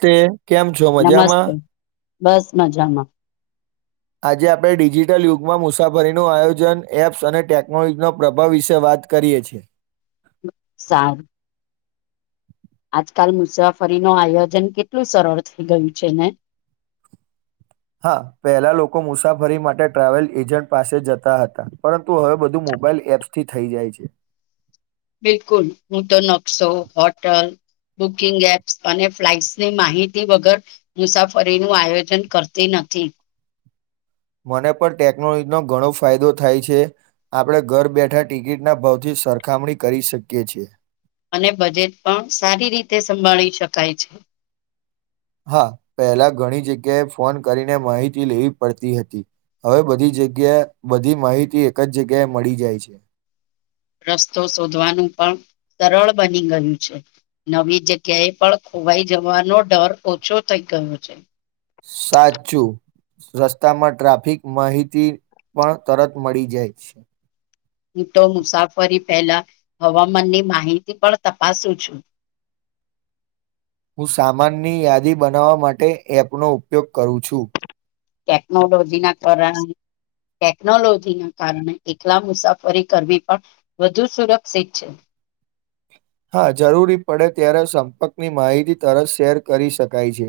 તે કેમ છો મજામાં નમસ્તે બસ મજામાં આજે આપણે ડિજિટલ યુગમાં મુસાફરીનું આયોજન એપ્સ અને ટેકનોલોજીનો પ્રભાવ વિશે વાત વાત કરીએ છ છેીએ સામ આજકાલ મુસાફરી ન આયોજન કેટલું સરળ થઈ ગયું છે ને [inaudible] હા પેલા લોકો મુસાફરી માટે ટ્રાવેલ એજન્ટ પાસે જતા હતા પરંતુ હવે બધું મોબાઈલ એપ્સથી થઈ જાય છે બિલકુલ હું તો નકશો હોટલ બુકિંગ એપ્સ અને ફ્લાઇટ્સની માહિતી વગર મુસાફરી નું આયોજન કરતી નથી ઠી [inaudible] મને પણ ટેકનોલોજીનો ઘણો ફાયદો થાય છે આપણે ઘર બેઠા ટિકિટના ભાવથી સરખામણી કરી શકીએ છી અને બજેટ પણ સારી રીતે સંભાળી શકાય છે હા પહેલા ઘણી જગ્યાએ ફોન કરીને માહિતી લેવી પડતી હતી હવે બધી જગ્યા બધી માહિતી એક જ જગ્યાએ મળી જાય છે રસ્તો શોધવાનું પણ સરળ બની ગયું છે નવી જગ્યાએ પણ ખોવાઈ જવાનો ડર ઓછો થઈ ગયો છે સાચું રસ્તામાં ટ્રાફિક માહિતી પણ તરત મળી જાય છે હું તો મુસાફરી પહેલા હવામાનની માહિતી પણ તપાસું છું [inaudible] હું સામાનની યાદી બનાવવા માટે એપનો ઉપયોગ કરું છું ટેકનોલોજી ના કારણ ટેકનોલોજીના કારણે એકલા મુસાફરી કરવી પણ વધુ સુરક્ષિત છે [inaudible] હા જરૂરી પડે ત્યારે સંપર્કની માહિતી તરત શેર કરી શકાય છે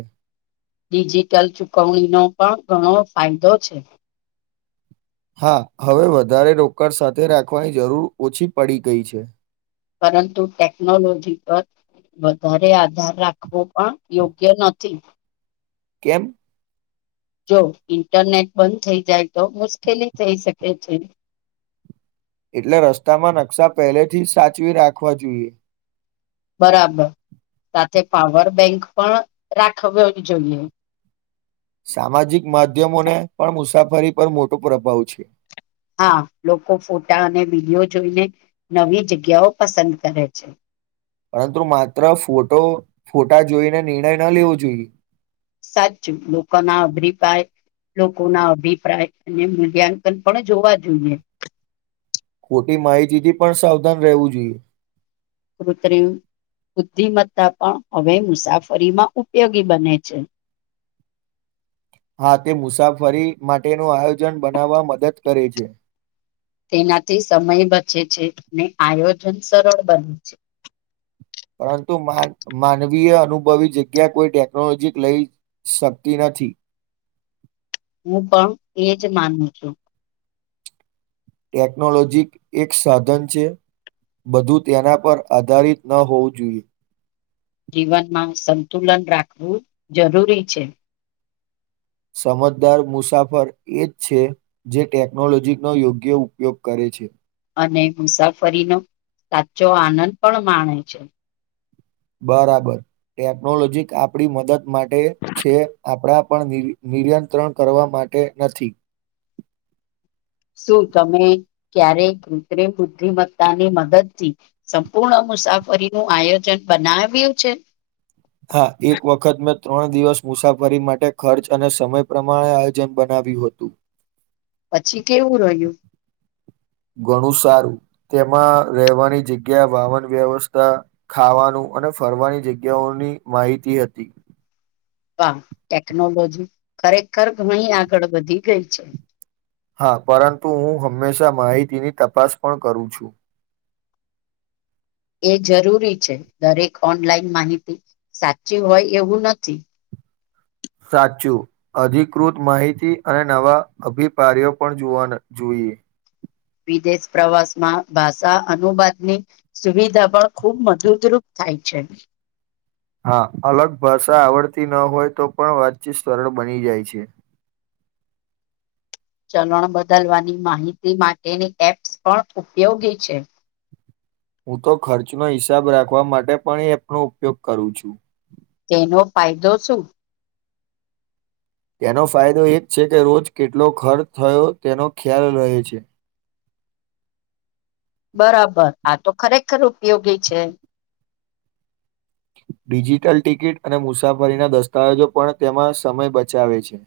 ડિજિટલ ચૂકવણીનો પણ ઘણો ફાયદો છે હા હવે વધારે રોકડ સાથે રાખવાની જરૂર ઓછી પડી ગઈ છે પરંતુ ટેક્નોલોજી પર વધારે આધાર રાખવો પણ યોગ્ય નથી કેમ જો ઇન્ટરનેટ બંધ થઈ જાય તો મુશ્કેલી થઈ શકે છે એટલે રસ્તામાં નકશા પહેલેથી જ સાચવી રાખવા જોઈએ બરાબર સાથે પાવર બેંક પણ રાખ્યો જ જોઈએ સામાજિક માધ્યમોને પણ મુસાફરી પર મોટો પ્રભાવ છે હા લોકો ફોટા અને વિડીિયો જોઈને નવી જગ્યાઓ પસંદ કરે છે પરંતુ માત્ર ફોટો ફોટા જોઈને નિર્ણય ન લેવો જોઈએ સાચ લોકો ના અભિપાય લોકો ના અભિપ્રાય અને મૂલ્યાંકન પણ જોવા જોઈએ ખોટી માહિતીથી પણ સાવધાન રહેવું જોઈએ ક ત્રીમ બુદ્ધિમત્તા પણ હવે મુસાફરીમાં ઉપયોગી બને છે હા તે મુસાફરી માટેનું આયોજન બનાવવા મદદ કરે છે તેનાથી સમય બચે છે અને આયોજન સરળ બને છે પરંતુ માનવીય અનુભવી જગ્યા કોઈ ટેકનોલોજી લઈ શકતી નથી હું પણ એજ માનું છું ટેકનોલોજી એક સાધન છે બધું તેના પર આધારિત ન હોવું જોઈએ જીવનમાં સંતુલન રાખવું જરૂરી છે સમજદાર મુસાફર એ જ છે જે ટેકનોલોજીનો યોગ્ય ઉપયોગ કરે છે અને મુસાફરીનો સાચો આનંદ પણ માણે છે બરાબર ટેકનોલોજી આપણી મદદ માટે છે આપણા પણ નિયંત્રણ કરવા માટે માટે નથી શું તમે ક્યારે કૃત્રિમ બુદ્ધિમત્તાની મદદથી સંપૂર્ણ મુસાફરી નું આયોજન બનાવ્યું છે હા એક વખત મેં ત્રણ દિવસ મુસાફરી માટે ખર્ચ અને સમય પ્રમાણે આયોજન બનાવ્યું હતું પછી કેવું રહ્યું ઘણું સારું તેમાં રહેવાની જગ્યા વાહન વ્યવસ્થા ખાવાનું અને ફરવાની જગ્યાઓની માહિતી હતી હા ટેકનોલોજી ખરેખર ઘણી આગળ વધી ગઈ છે હા પરંતુ હું હંમેશા માહિતીની તપાસ પણ કરું છું એ જરૂરી છે દરેક ઓનલાઈન માહિતી સાચું હોય એવું નથી સાચું અધિકૃત માહિતી અને નવા અભિપાય્યો પણવા જોઈએ વિદેશ પ્રવાસ માં ભાષા અનુવાદની સુવિધા પણ ખુબ મધૂદરૂૂપ થાય છે હા અલગ ભાષા આવડતી ન હોય તો પણ વાતચીત સરળ બની જાય છે ચલણ બદલવાની માહિતી માટેની એપ્સ પણ ઉપયોગી છે હું તો ખર્ચનો હિસાબ રાખવા માટે પણ એપનો ઉપયોગ કરું છું તેનો ફાયદો શું તેનો ફાયદો એ જ છે કે રોજ કેટલો ખર્ચ થયો તેનો ખ્યાલ રહે છે બરાબર આ તો ખરેખર ઉપયોગી છે ડિજિટલ ટિકિટ અને મુસાફરીના દસ્તાવેજો પણ તેમાં સમય બચાવે છે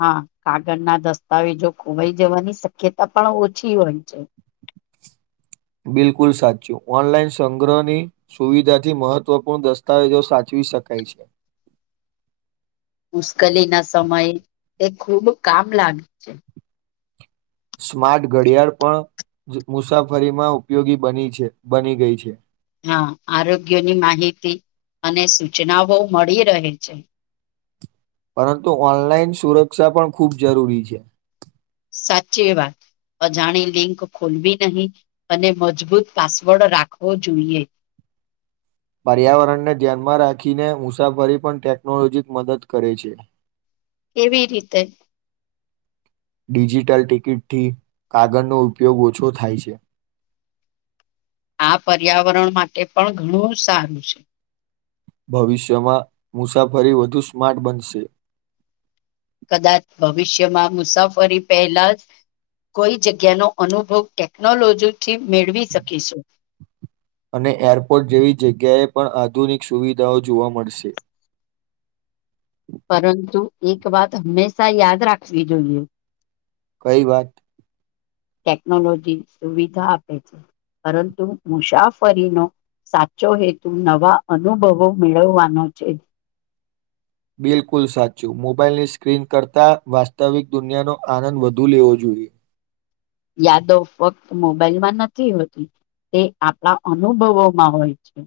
હા કાગળ ના દસ્તાવેજો ખોવાઈ જવાની શક્યતા પણ ઓછી હોય છે બિલકુલ સાચ્યું ઓનલાઈન સંગ્રહની સુવિધા થી મહત્વપૂર્ણ દસ્તાવેજો સાચવી શકે કઈ છે મુશ્કેલી ના સમયે તે ખૂબ કામ લાગે છે સ્માર્ટ ઘડિયાળ પણ મુસાફરીમાં ઉપયોગી બની છે બની ગઈ છે હા આરોગ્યની માહિતી અને સૂચનાઓ મળી રહે છે પરંતુ ઓનલાઈન સુરક્ષા પણ ખૂબ જરૂરી છે સાચી વાત અજાણી લિંક ખોલવી નહીં અને મજબૂત પાસવર્ડ રાખવો જોઈએ [inaudible] પર્યાવરણને ધ્યાનમાં રાખીને મુસાફરી પણ ટેકનોલોજી મદદ કરે છે [inaudible] કેવી રીતે ડિજિટલ ટિકિટથી કાગળનો ઉપયોગ ઓછો થાય છે [inaudible] આ પર્યાવરણ માટે પણ ઘણું સારું છે ભવિષ્યમાં મુસાફરી વધુ સ્માર્ટ બનશે કદાચ ભવિષ્યમાં મુસાફરી પહેલા જ કોઈ જગ્યાનો અનુભવ ટેકનોલોજીથી મેળવી શકીશું અને એરપોર્ટ જેવી જગ્યાએ પણ આધુનિક સુવિધાઓ જોવા મળશે પરંતુ એક વાત હંમેશા યાદ રાખવી જોઈએ કઈ વાત ટેકનોલોજી સુવિધા આપે છે પરંતુ મુસાફરીનો સાચો હેતુ નવા અનુભવો મેળવવાનો છે બિલકુલ સાચું મોબાઈલની સ્ક્રીન કરતાં વાસ્તવિક દુનિયાનો આનંદ વધુ લેવો જોઈએ બ યાદો ફક્ત મોબાઈલ માં નથી હોતી. તે આપણા અનુભવોમાં હોય છે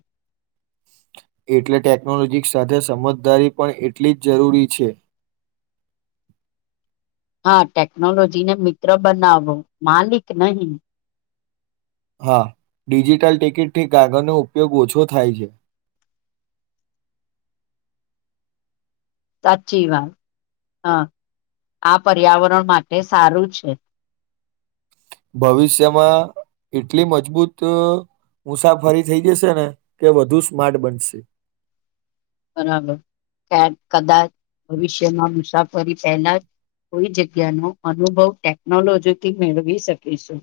એટલે ટેકનોલોજી સાથે સમજદારી પણ એટલી જ જરૂરી છે [inaudible] હા ટેકનોલોજીને મિત્ર બનાવો માલિક નહી હા ડિજિટલ ટિકિટથી કાગળનો ઉપયોગ ઓછો થાય છે [inaudible] સાચી વાત હા આ પર્યાવરણ માટે સારું છે ભવિષ્યમાં એટલી મજબૂત મુસાફરી થઈ જશે ને કે વધુ સ્માર્ટ બનશે બરાબર કદાચ ભવિષ્યમાં મુસાફરી પહેલા જ કોઈ જગ્યાનો અનુભવ ટેકનોલોજીથી મેળવી શકીશું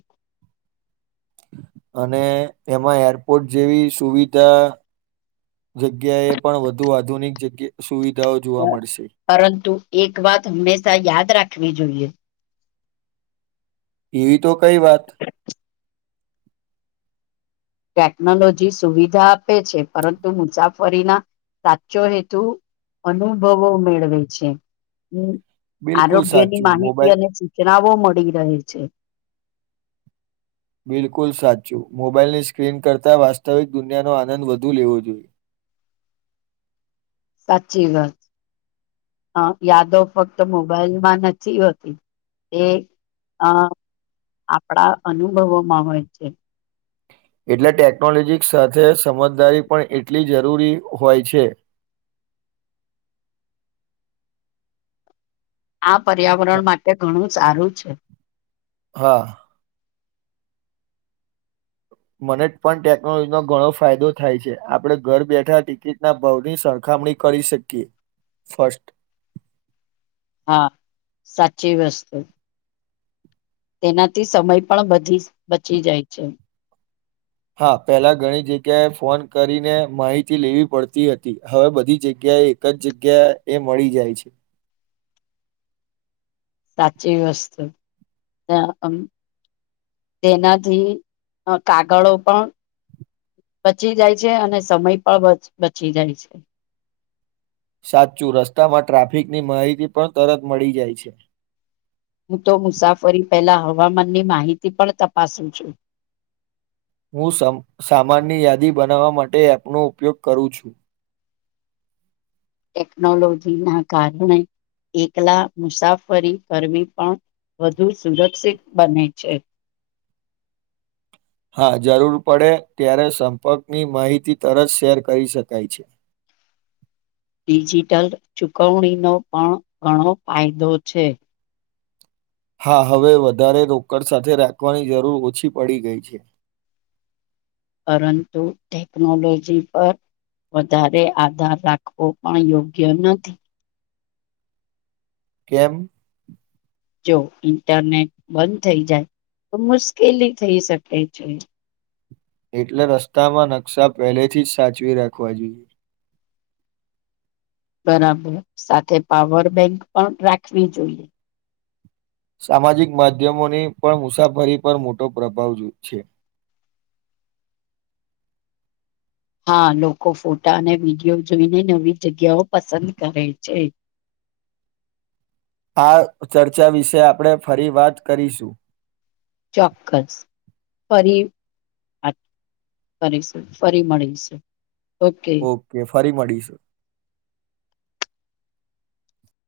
અને એમાં એરપોર્ટ જેવી સુવિધા જગ્યાએ પણ વધુ આધુનિક જગ્યા સુવિધા પરંતુ એક વાત હંમેશા યાદ રાખવી જોઈએ એવી તો કઈ વાત ટેકનોલોજી સુવિધા આપે છે પરંતુ મુસાફરીના સાચો હેતુ અનુભવો મેળવે છે બિલકુલ આરોગ્ય ની સાચું માહિતી મોબાઈલ અને સૂચના ો મળી રહે છે બિલકુલ સાચું મોબાઈલની સ્ક્રીન કરતાં વાસ્તવિક દુનિયાનો આનંદ વધુ લેવો જોઈએ [inaudible] સાચી વાત અ યાદો ફક્ત મોબાઈલ માં નથી હોતી એ અ આપણા અનુભવોમાં હોય છે એટલે ટેકનોલોજી સાથે સમજદારી પણ એટલી જરૂરી હોય છે [unintelligible] આ પર્યાવરણ માટે ઘણું સારું છે હા મને પણ ટેકનોલોજી નો ઘણો ફાયદો થાય છે આપડે ઘર બેઠા ટિકિટના ભાવની સરખા મણી કરી શકીએ ફસ્ટ હા સાચી વસ્તુ તેનાથી સમય પણી બચી જાય છે હા પહેલા ઘણી જગ્યાએ ફોન કરીને માહિતી લેવી પડતી હતી હવે બધી જગ્યા એક જ જગ્યા એ મળી જાય છે સાચી વસ્તુ ત્યાં એમ તેનાથી કાગળો પણ બચી જાય છે અને સમય પણ બચી જાય છે સાચું રસ્તામાં ટ્રાફિકની માહિતી પણ તરત મળી જાય છે. હું તો મુસાફરી પહેલાં હવામાનની માહિતી પણ તપાસું છું. હું સમ સામાનની યાદી બનાવવા માટે એપનો ઉપયોગ કરું છું. ટેકનોલોજી ના કારણે એકલા મુસાફરી કરવી પણ- વધુ સુરક્ષિત બને છે. હા જરૂર પડે ત્યારે સંપર્કની માહિતી તરત શેર કરી શકાય છે. [unintelligible] ડિજિટલ ચૂકવણીનો પણ ઘણો ફાયદો છે. હા હવે વધારે રોકડ સાથે રાખવાની જરૂર ઓછી પડી ગઈ છે. [unintelligible] પરંતુ ટેકનોલોજી પર વધારે આધાર રાખવો પણ યોગ્ય નથી. કેમ? જો ઇન્ટરનેટ બંધ થઈ જાય તો મુશ્કેલી થઈ શકે છે. એટલે રસ્તામાં નકશા પહેલેથી જ સાચવી રાખવા જોઈએ. બરાબર સાથે પાવર બેંક પણ રાખવી જોઈએ. સામાજિક માધ્યમોની પણ મુસાફરી પર મોટો પ્રભાવ છે. [unintelligible] હા લોકો ફોટા અને વિડીયો જોઈને નવી જગ્યાઓ પસંદ કરે છે. [inaudible] આ ચર્ચા વિશે આપણે ફરી વાત કરીશું. ચોક્કસ ફરી. ફરી શુ ફરી મળી શુ. ઓકે ફરી મળીશુ.